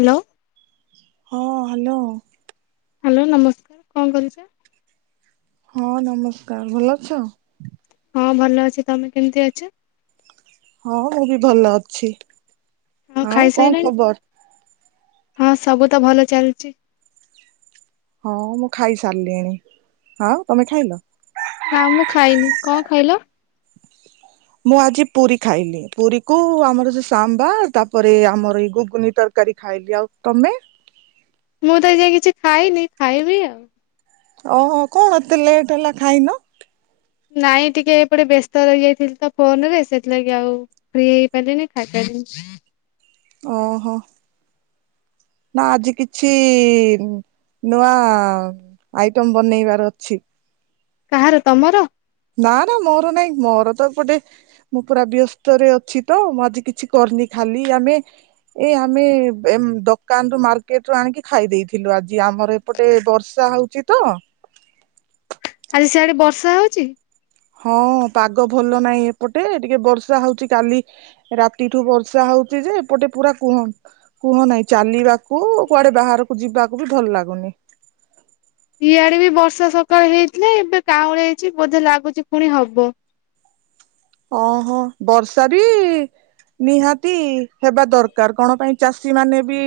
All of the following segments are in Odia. ହ୍ୟାଲୋ। ହଁ ହ୍ୟାଲୋ। ହ୍ୟାଲୋ ନମସ୍କାର କଣ କରୁଛ? ହଁ ନମସ୍କାର। ଭଲ ଅଛ? ହଁ ଭଲ ଅଛି ତମେ କେମିତି ଅଛ? ହଁ ମୁଁ ବି ଭଲ ଅଛି ହଁ ଆଉ କଣ ଖାଇସାଇଲଣି? ଖବର? ହଁ ସବୁ ତ ଭଲ ଚାଲିଚି। ହଉ ମୁଁ ଖାଇସାରିଲିଣି ଆଉ ତମେ ଖାଇଲ? ନାଁ ମୁଁ ଖାଇନି କଣ ଖାଇଲ? ମୁଁ ଆଜି ପୁରୀ ଖାଇଲି ପୁରୀ କୁ ଆମର ସେ ସାମ୍ବା ତାପରେ ଆମର ଏଇ ଗୁଗୁନି ତର କାରି ଖାଇଲି ଆଉ ତମେ? ମୁଁ ତ ଏ ଯାଏ କିଛି ଖାଇନି ଖାଇବି ଆଉ। ଓହୋ କଣ ଏତେ ଲେଟ୍ ହେଲା ଖାଇନ? ନାଇଁ ଟିକେ ଏପଟେ ବ୍ୟସ୍ତ ରହି ଯାଇଥିଲି ତ ଫୋନ ରେ ସେଥିଲାଗି ଆଉ ଫ୍ରି ହେଇପାରିଲିନି ଖାଇପାରି ହଁ ଓ ହୋ ନା ଆଜି କିଛି ନୂଆ ଆଇଟମ୍ ବନେଇବାର ଅଛି। କାହାର ତମର? ନା ନା ମୋର ନାଇଁ ମୋର ତ ଏପଟେ ମୁଁ ପୁରା ବ୍ୟସ୍ତରେ ଅଛି ତ ମୁଁ ଆଜି କିଛି କରିନି। ଖାଲି ଆମେ ଏ ଆମେ ଦୋକାନ ରୁ ମାର୍କେଟ ରୁ ଆଣିକି ଖାଇ ଦେଇଥିଲୁ ଆଜି। ଆମର ଏପଟେ ବର୍ଷା ହଉଛି ତ। ଆଜି ସିଆଡେ ବର୍ଷା ହଉଚି? ହଁ ପାଗ ଭଲ ନାହିଁ ଏପଟେ ଟିକେ ବର୍ଷା ହଉଚି କାଲି ରାତିଠୁ ବର୍ଷା ହଉ ହଉଚି ଯେ ଏପଟେ ପୁରା କୁହ କୁହନାହିଁ ଚାଲିବାକୁ କୁଆଡ଼େ ବାହାରକୁ ଯିବାକୁ ବି ଭଲ ଲାଗୁନି। ଇଆଡ଼େ ବି ବର୍ଷା ସକାଳେ ହେଇଥିଲେ ଏବେ କାଉଁଲେଇଚି ବୋଧେ ଲାଗୁଛି ପୁଣି ହବ। ଓହୋ ବର୍ଷା ବି ନିହାତି ହେବା ଦରକାର କଣ ପାଇଁ ଚାଷୀ ମାନେ ବି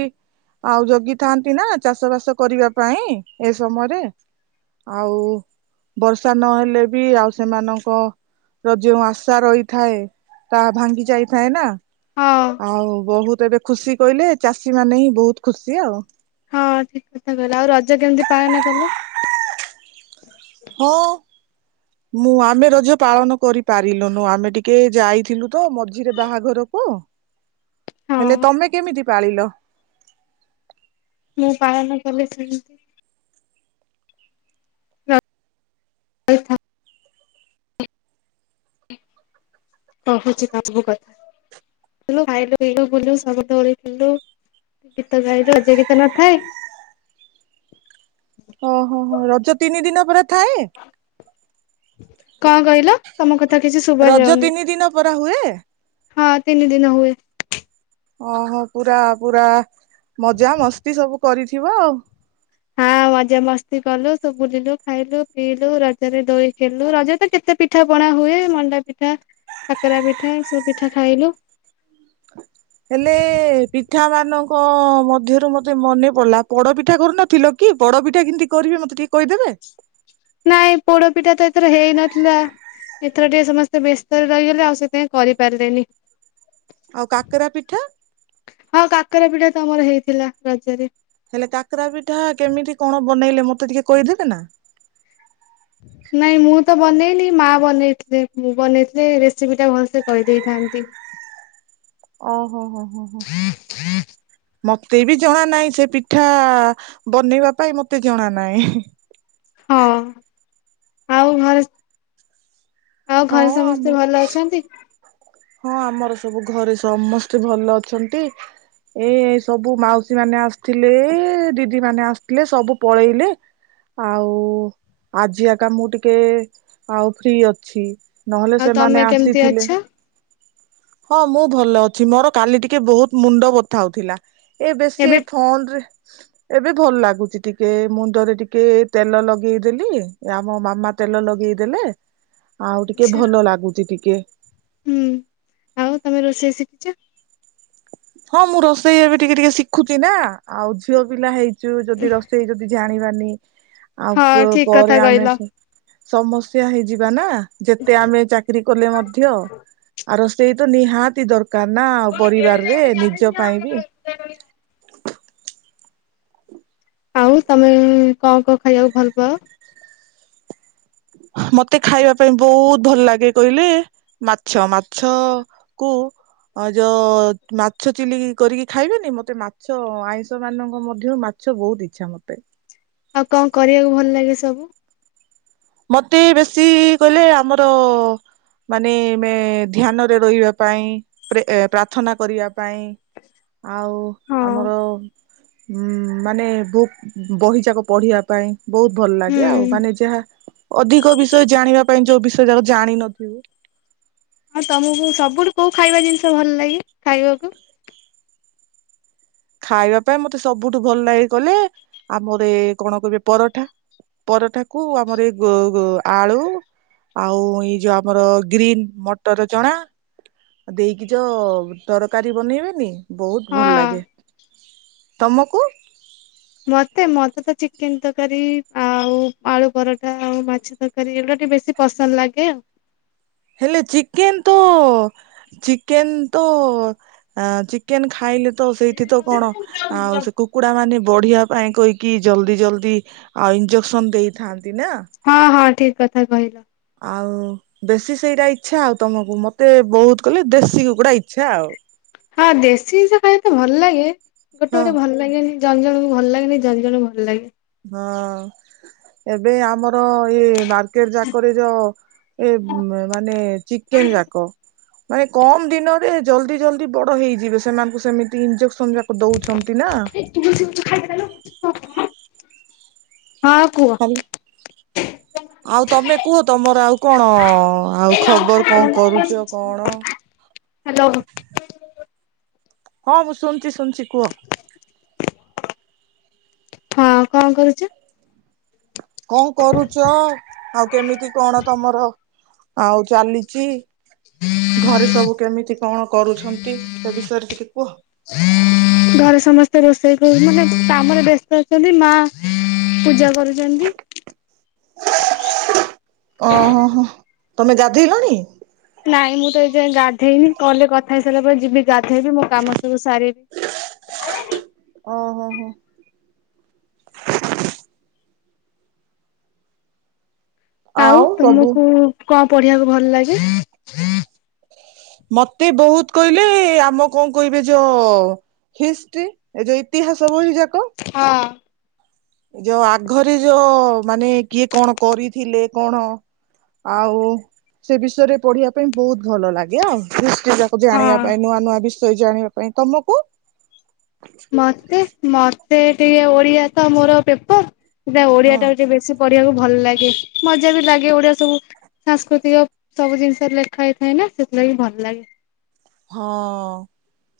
ଆଉ ଜଗିଥାନ୍ତି ନା ଚାଷ ବାସ କରିବା ପାଇଁ ଏ ସମୟରେ। ଆଉ ବର୍ଷା ନହେଲେ ବି ଆଉ ସେମାନଙ୍କର ଯେଉଁ ଆସ ଆଶା ରହିଥାଏ ତାହା ଭାଙ୍ଗି ଯାଇଥାଏ ନା ହଁ ଆଉ ବହୁତ୍ ଏବେ ଖୁସି କହିଲେ ଚାଷୀ ମାନେ ହିଁ ବହୁତ ଖୁସି ଆଉ। ହଁ ଠିକ୍ କଥା କହିଲ ଆଉ ରଜ କେମିତି ପାଳନ କଲ? ହଁ। ମୁଁ ଆମେ ରଜ ପାଳନ କରିପାରିଲୁନୁ ଆମେ ଟିକେ ଯାଇଥିଲୁ ତ ମଝିରେ ବାହାଘରକୁ ହଁ ହେଲେ ତମେ କେମିତି ପାଳିଲ? ମୁଁ ପାଳନ କଲି ସେମି [unintelligible] କହୁଛି ସବୁ କଥା ଖାଇଲୁ, ପିଇଲୁ, ବୁଲିଲୁ ସବୁ [unintelligible] ଗୀତ ଗାଇଲୁ ରଜ ଗୀତ ନଥାଏ? ଓହୋ ହୋ ରଜ ତିନି ଦିନ ପରା ଥାଏ? କଣ କହିଲ ତମ କଥା କିଛି ଶୁଭା ରଜ ଯାଉନି? ତିନି ଦିନ ପରା ହୁଏ ହଁ ତିନି ଦିନ ହୁଏ। ଓହୋ ପୁରା ପୁରା ମଜା ମସ୍ତି ସବୁ କରିଥିବ ଆଉ। ହଁ। ମଜା ମସ୍ତି କଲୁ, ସବୁ ବୁଲିଲୁ, ଖାଇଲୁ, ପିଇଲୁ ରଜରେ ଦୋଳି ଖେଳିଲୁ ରଜ ତ କେତେ ପିଠା ପଣା ହୁଏ ମଣ୍ଡା ପିଠା, କାକରା ପିଠା, ସବୁ ପିଠା ଖାଇଲୁ। ହେଲେ ପିଠା ମାନଙ୍କ ମଧ୍ୟରୁ ମତେ ମନେ ପଡ଼ିଲା ପୋଡ଼ପିଠା କରିନଥିଲ କି ପୋଡ଼ପିଠା କେମିତି କରିବେ ମତେ ଟିକେ କହିଦେବେ? ନାଇଁ ପୋଡ଼ପିଠା ତ ଏଥର ହେଇ ନଥିଲା। ଏଥର ଟିକେ ସମସ୍ତେ ବ୍ୟସ୍ତ ରହିଗଲେ ଆଉ ସେଥିପାଇଁ କରିପାରିଲେନି। ଆଉ କାକରା ପିଠା? କାକାରା ପିଠା ତ ଆମର ହେଇଥିଲା ରଜରେ। ହେଲେ କାକରା ପିଠା କେମିତି କଣ ବନେଇଲେ ମତେ ଟିକେ କହିଦେବେ ନା। ନାଇଁ ମୁଁ ତ ବନେଇନି, ମା ବନେଇଥିଲେ, ମୁଁ ବନେଇଥିଲେ ରେସିପି ଟା ଭଲସେ କହିଦେଇଥାନ୍ତି। ଓହୋ ହୋ ହୋ। ମତେ ବି ଜଣା ନାହିଁ ସେ ପିଠା ବନେଇବା ପାଇଁ ମତେ ଜଣା ନାହିଁ। ହଁ ଆଉ ଘରେ ଆଉ ହଁ ଘରେ ଆମ ସମସ୍ତେ ଭଲ ଅଛନ୍ତି? ହଁ, ଆମର ସବୁ ଘରେ ସମସ୍ତେ ଭଲ ଅଛନ୍ତି। ଏସବୁ ମାଉସୀ ମାନେ ଆସିଥିଲେ ଦିଦି ମାନେ ଆସିଥିଲେ ସବୁ ପଳେଇଲେ। ଆଉ ଆଜି ଆକା ମୁଁ ଟିକେ ଆଉ ଫ୍ରି ଅଛି। ନହେଲେ ଆଉ ସେମାନେ ତମେ କେମିତି ଅଛ ଆସିଥିଲେ ହଁ, ମୁଁ ଭଲ ଅଛି ମୋର କାଲି ଟିକେ ବହୁତ ମୁଣ୍ଡ ବଥା ହଉଥିଲା। ଏ ବେଶୀ ଏବେ ଏ ଫୋନ ରେ। ଏବେ ଭଲ ଲାଗୁଛି ଟିକେ ମୁଣ୍ଡରେ ଟିକେ ତେଲ ଲଗେଇଦେଲି ଆମ ମାମା ତେଲ ଲ ଲଗେଇଦେଲେ ଆଉ ଟିକେ ଆଛା ଭଲ ଲାଗୁଚି ଟିକେ। ହୁଁ ଆଉ ତମେ ରୋଷେଇ ଶିଖିଛ? ହଁ ମୁଁ ରୋଷେଇ ଏ ବି ଟିକେ ଟିକେ ଶିଖୁଚି ନା। ଆଉ ଝିଅ ପିଲା ହେଇଛୁ, ଯଦି ରୋଷେଇ ଯଦି ଜାଣିବାନି ହଁ ଠିକ କଥା ଆଉପ-ପରେ ଆମେ କହିଲ। ସେ ସମସ୍ୟା ହେଇଯିବା ନା। ଯେତେ ଆମେ ଚାକିରୀ କଲେ ମଧ୍ୟ ଆର ସେଇ ତ ନିହାତି ଦରକାର ନା ଆଉ ପରିବାରରେ ନିଜ ପାଇଁ ବି। ଆଉ ତମେ କଣ କଣ ଖାଇବାକୁ ଭଲ ପାଅ? ମତେ ଖାଇବା ପାଇଁ ବହୁତ ଭଲ ଲାଗେ କହିଲେ ମାଛ ମାଛ କୁ ଅ ଯୋଉ ମାଛ ଚିଲି କରିକି ଖାଇବେନି ମତେ ମାଛ ଆଇଁଷ ମାନଙ୍କ ମଧ୍ୟରୁ ମାଛ ମାଛ ବହୁତ ଇଚ୍ଛା ମତେ। ଆଉ କଣ କରିବାକୁ ଭଲ ଲାଗେ ସବୁ? ମତେ ବେଶୀ କହିଲେ ଆମର ମାନେ ମେ -ଧ୍ୟାନରେ ରହିବା ପାଇଁ, ପ୍ରେ -ଏ ପ୍ରାର୍ଥନା କରିବା ପାଇଁ, ଆଉ ହଁ ଆମର ଉଁ ମାନେ ବୁକ୍ ବହିଯାକ ପଢିବା ପାଇଁ, ବହୁତ ଭଲ ଲାଗେ ଆଉ। ହୁଁ ମାନେ ଯାହା ଅଧିକ ବିଷୟ ଜାଣିବା ପାଇଁ ଯୋଉ ବିଷୟ ଯାକ ଜାଣିନଥିବ। ହଁ ତମକୁ ସବୁଠୁ କୋଉ ଖାଇବା ଜିନିଷ ଭଲ ଲାଗେ ଖାଇବାକୁ? ଖାଇବା ପାଇଁ ମତେ ସବୁଠୁ ଭଲ ଲାଗେ କଲେ ଆମର ଏ କଣ କହିବେ ପରଠା। ପରଠାକୁ ଆମର ଏଇ ଗୋ ଗୋ ଆଳୁ ଆଉ ଏଇ ଯୋଉ ଆମର ଗ୍ରୀନ ମଟର ଚଣା। ଆଉ ଦେଇକି ଯୋ ତରକାରୀ ବନେଇବେନି ବହୁତ ଭଲ ହଁ ଲାଗେ। ତୁମକୁ? ମତେ ମତେ ତ ଚିକେନ ତରକାରୀ, ଆଉ ଆଳୁ ପରଠା, ଆଉ ମାଛ ତରକାରୀ ଏ ଗୁଡ଼ା ବେଶୀ ପସନ୍ଦ ଲାଗେ ଆଉ। ହେଲେ ଚିକେନ ତ ଚିକେନ ତ ଚିକେନ ଖାଇଲେ ତ ସେଇଠି ତ କଣ ଆଉ ସେ କୁକୁଡା ମାନେ ବଢିବା ପାଇଁ କହିକି ଜଲ୍ଦି ଜଲଦି ଆଉ ଇଞ୍ଜେକ୍ସନ ଦେଇଥାନ୍ତି। ନା ହଁ ହଁ ଠିକ କଥା କହିଲ। ଆଉ ବେଶୀ ସେଇଟା ଇଛା ଆଉ ତମକୁ। ମତେ ବହୁତ କଲେ ଦେଶୀ କୁକୁଡା ଇଛା ଆଉ। ହଁ ଦେଶୀ ଜିନିଷ ଖାଇବା ତ ଭଲ ଲାଗେ ଗୋଟେ ହଁ ଗୋଟେ ଭଲ ଲାଗେନି ଜନଜଣକୁ। ଭଲ ଲାଗେନି ଜନଜଣ ଙ୍କୁ ଭଲ ଲାଗେ। ହଁ ଏବେ ଆମର ଇଏ ମାର୍କେଟ ଯାକରେ ଯ ଏ ମାନେ ଚିକେନ ଯାକ ମାନେ କମ ଦିନରେ ଜଲଦି ଜଲଦି ବଡ ହେଇଯିବେ ସେମାନଙ୍କୁ ସେମିତି ଇଜେ ସନ୍ଦ୍ୟ ତ ଦଉଛନ୍ତି ନା। ହଁ କୁହ। କାଲି। [inaudible] ଆଉ ତମେ କୁହ ତମର ଆଉ କଣ ଆଉ ଖବର କଣ କରୁଛ କଣ। ହାଲୋ। ହଁ ମୁଁ ଶୁଣୁଛି ଶୁଣୁଛି କୁହ। ହଁ କଣ କରୁଛ। କଣ କରୁଛ ଆଉ କେମିତି କଣ ତମର ଆଉ ଚାଲିଛି। ଘରେ ସବୁ କେମିତି କଣ କରୁଛନ୍ତି ସେ ବିଷୟରେ ଟିକେ କୁହ। ଘରେ ସମସ୍ତେ ରୋଷେଇ ମାନେ କାମରେ ବ୍ୟସ୍ତ ଅଛନ୍ତି ମା ପୂଜା କରୁଛନ୍ତି। ଓହୋ ହୋ ତମେ ଗାଧୋଇଲଣି? ନାଇଁ ମୁଁ ତ ଏ ଯାଏ ଗାଧେଇନି କଲ ରେ କଥା ହେଇସାରିଲା ପରେ ଯିବି। ଗାଥେଇବି ମୋ କାମ ସବୁ ସାରିବି ଓହୋ ହୋ ଆଉ ତମକୁ କଁ ପଢିବାକୁ ଭଲ ଲାଗେ? ମତେ ବହୁତ କହିଲେ ଆମ କଣ କହିବେ ଯୋ ହିଷ୍ଟ୍ରି ଏ ଯୋଉ ଇତିହାସ ବହି ଯାକ। ହଁ। ଯୋଉ ଆଘରେ ଯୋଉମାନେ କିଏ କଣ କରିଥିଲେ କଣ। ଆଉ ସେ ବିଷୟରେ ପଢିବା ପାଇଁ ବହୁତ ଭଲ ଲାଗେ ଆଉ। ଯାକୁ ଜାଣିବା ହଁ ପାଇଁ ନୂଆ ନୂଆ ବିଷୟ ଜାଣିବା ପାଇଁ ତମକୁ? ମତେ ମତେ ଟିକେ ଓଡିଆ ତ ମୋର ପେପର ହଁ ଓଡିଆଟା ଟିକେ ବେଶୀ ପସ ପଢିବାକୁ ଭଲ ଲାଗେ ମଜା ବି ଲାଗେ ଓଡିଆ ସବୁ ସାଂସ୍କୃତିକ ସବୁ ଜିନିଷରେ ଲେଖା ହେଇଥାଏ ନା। ସେଥିଲାଗି ଭଲ ଲାଗେ। ହଁ।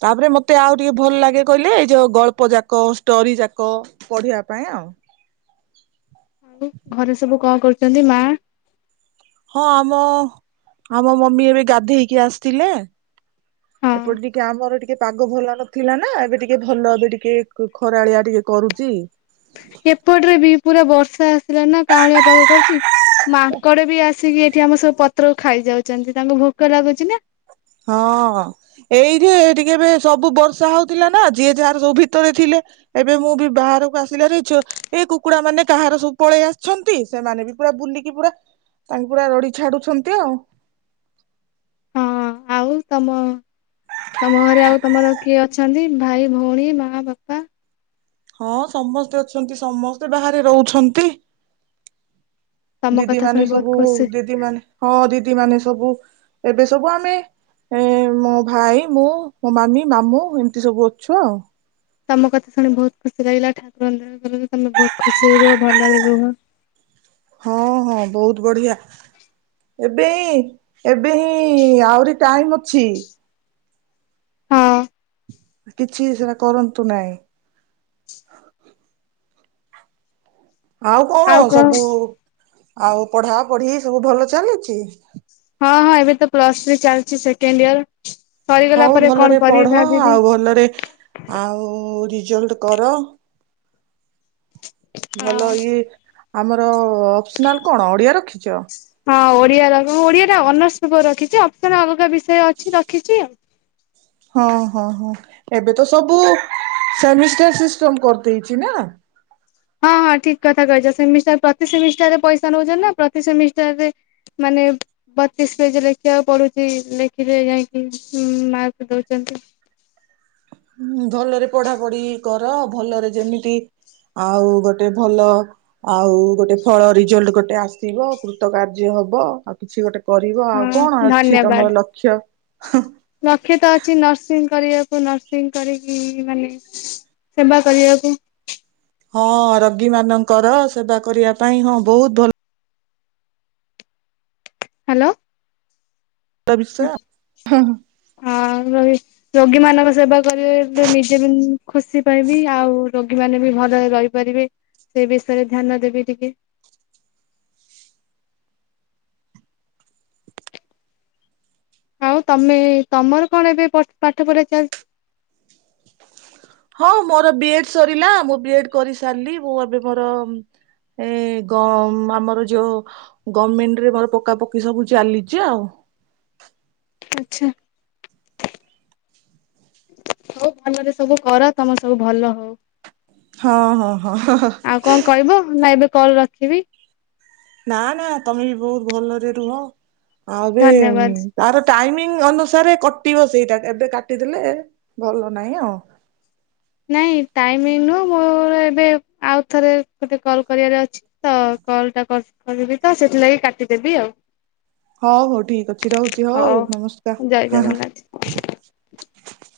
ତାପରେ ମତେ ଆଉ ଟିକେ ଭଲ ଲାଗେ କହିଲେ ଏଇ ଯୋଉ ଗଳ୍ପ ଯାକ ଷ୍ଟୋରି ଯାକ ପଢିବା ପାଇଁ ଆଉ। ହଁ। ଘରେ ସବୁ କଣ କରୁଛନ୍ତି ମା ହଁ ଆମ ଆମ ମମି ଏବେ ଗାଧେଇକି ଆସିଥିଲେ। ହଁ ଏପଟେ ଟିକେ ଆମର ଟିକେ ପାଗ ଭଲ ନଥିଲା ନା ଏବେ ଟିକେ ଭଲ ଏବେ ଟିକେ ଖରାଳିଆ ଟିକେ କରୁଛି। ଏପଟରେ ବି ପୁରା ବର୍ଷା ଆସିଲା ନା କାଉଁଳିଆ ପାଗ କରିଛି। ମାଙ୍କଡ ବି ଆସିକି ଏଠି ଆମ ସବୁ ପତ୍ରକୁ ଖାଇଯାଉଛନ୍ତି ତାଙ୍କୁ ଭୋକ ଲାଗୁଛି ନା। ହଁ ଏଇଠେ ଟିକେ ଏବେ ସବୁ ବର୍ଷା ହଉଥିଲା ନା ଯିଏ ଯାହାର ସବୁ ଭିତରେ ଥିଲେ। ଏବେ ମୁଁ ବି ବିହାରକୁ ଆସିଲାରୁ ଛୁ ଏ କୁକୁଡା ମାନେ କାହାର ସବୁ ପଳେଇ ଆସିଛନ୍ତି ସେମାନେ ବି ପୁରା ବୁଲିକି ପୁରା ତାଙ୍କୁ ପୁରା ରଡି ଛାଡୁଛନ୍ତି ଆଉ। ହଁ ଆଉ ତମ ତମ ଘରେ ଆଉ ତମର କିଏ ଅଛନ୍ତି ଭାଇ ଭଉଣୀ ମା ବାପା। ହଁ ସମସ୍ତେ ଅଛନ୍ତି ସମସ୍ତେ ବାହାରେ ରହୁଛନ୍ତି। ତମ କଥା ଶୁଣି ଦିଦିମାନେ ବହୁତ ସବୁ ଖୁସି ଦିଦିମାନେ ହଁ ଦିଦିମାନେ ସବୁ। ଏବେ ସବୁ ଆମେ ଏ ମୋ ଭାଇ ମୁଁ ମୋ ମାମି ମାମୁଁ ଏମିତି ସବୁ ଅଛୁ ଆଉ। ତମ କଥା ଶୁଣି ବହୁତ ଖୁସି ଲାଗିଲା ଠାକୁର କରନ୍ତୁ ତମେ ବହୁତ ଖୁସିରେ ରୁହ ଭଲରେ ରୁହ। [inaudible] ହଁ ହଁ ବହୁତ ବଢିଆ। ଏବେ ଏବେ ହିଁ ଆହୁରି ଟାଇମ ଅଛି। ହଁ କିଛି ସେଟା କରନ୍ତୁ ନାହିଁ। ଆଉ କଣ ସବୁ ଆଉ ପଢା ପଢି ସବୁ ଭଲ ଚାଲିଛି। ହଁ ହଁ ଏବେ ତ ପ୍ଲସ ଥ୍ରୀ ଚାଲିଛି ସେକେଣ୍ଡ ଇୟର। ସରିଗଲା ହଉ ପରେ କଣ ଭଲରେ କରିବି ପଢ ଭାବିବି। ଆଉ ଭଲରେ ଆଉ ଜଲ୍ଟ କର। ଭଲ ଇଏ ଆମର ଅପ୍ସନାଲ କଣ ଓଡିଆ ରଖିଛ? ହଁ ଓଡିଆର ମୁଁ ଓଡିଆଟା ଅନର୍ସ ପେପର୍ ରଖିଛି ଅପ୍ସନାଲ୍ ଅଲଗା ବିଷୟ ଅଛି ରଖିଛି ଆଉ। ହଁ ହଁ ହଁ ଏବେ ତ ସବୁ ସେମିଷ୍ଟାର ସିଷ୍ଟମ କରିଦେଇଛି ନା। ହଁ ହଁ ଠିକ କଥା କହିଛ ସେମିଷ୍ଟାର ପ୍ରତି ସେମିଷ୍ଟାରରେ ପଇସା ନେଉଛନ୍ତି ନା ପ୍ରତି ସେମିଷ୍ଟାରରେ ମାନେ ବତିଶ ପେଜ ଲେଖିବାକୁ ପଡୁଛି ଲେଖିଲେ ଯାଇକି ମ୍- ମାର୍କ ଦଉଛନ୍ତି। [inaudible] ହୁଁ ଭଲରେ ପଢାପଢି କର ଭଲରେ ଯେମିତି ଆଉ ଗୋଟେ ଭଲ ଆଉ ଗୋଟେ ଫଳ ରେଜଲ୍ଟ ଗୋଟେ ଆସିବ କୃତ କାର୍ଯ୍ୟ ହବ ଆଉ କିଛି ଗୋଟେ କରିବ ଆଉ ହଁ କଣ ଅଛି ତମର ଲକ୍ଷ୍ୟ? ଲକ୍ଷ ତ ଅଛି ନର୍ସିଂ କରିବାକୁ ନର୍ସିଂ କରିକି ମାନେ ସେବା କରିବାକୁ। ହଁ ରୋଗୀ ମଙ୍କର ସେବା କରିବା ପାଇଁ ହଁ ବହୁତ୍ ଭଲ। ହାଲୋ ଭଲ ବିଷୟ ହ ଭ [unintelligible] ରୋଗୀ ମାନଙ୍କ ସେବା କରିବ ନିଜେ ବି ଖୁସି ପାଇବି ଆଉ ରୋଗୀ ମାନେ ବି ଭଲରେ ରହିପାରିବେ ସେ ବିଷୟରେ ଧ୍ୟାନ ଦେବି ଟିକେ ଆଉ ତମେ ତମର କଣ ଏବେ ପାଠ ପଢ଼ା ଚାଲିଛି? ହଁ ମୋର ବି ଏଡ ସରିଲା ମୁଁ ବି ଏଡ କରି ସାରିଲି ମୁ ଏବେ ମୋର ଏ ଗ ଆମର ଯୋଉ ଗଭଣମେଣ୍ଟରେ ମର ପକା ପକି ସବୁ ଚାଲିଛି ଆଉ ଆଚ୍ଛା ହଉ ଭଲରେ ସବୁ କର ତମେ ସବୁ ଭଲ ହଉ? ହଁ ହଁ ହଁ ଆଉ କଣ କହିବ ନା ଏବେ କଲ୍ ରଖିବି? ନା ନା ତମେ ବି ବହୁତ ଭଲରେ ରୁହ। ଆ ଧନ୍ୟବାଦ। ତାର ଟାଇମିଂ ଅନୁସାରେ କାଟିବ ସେଇଟା ଏବେ କାଟିଦେଲେ ଭଲ ନାହିଁ ଆଉ ନାଇ ଟାଇମ ନୁହଁ ମୋ ଏବେ ଆଉ ଥରେ କଲ୍ କରିଆରର ତଅଛିତ କଲ୍ ଟା କରିବି ତ ସେଥିଲାଗି କାଟିଦେବି ଆଉ? ହଉ ହଉ ଠିକ ଅଛି ରହୁଛି ହଉ ନମସ୍କାର ଜୟ ହଁ ଜଗନ୍ନାଥ। ହଁ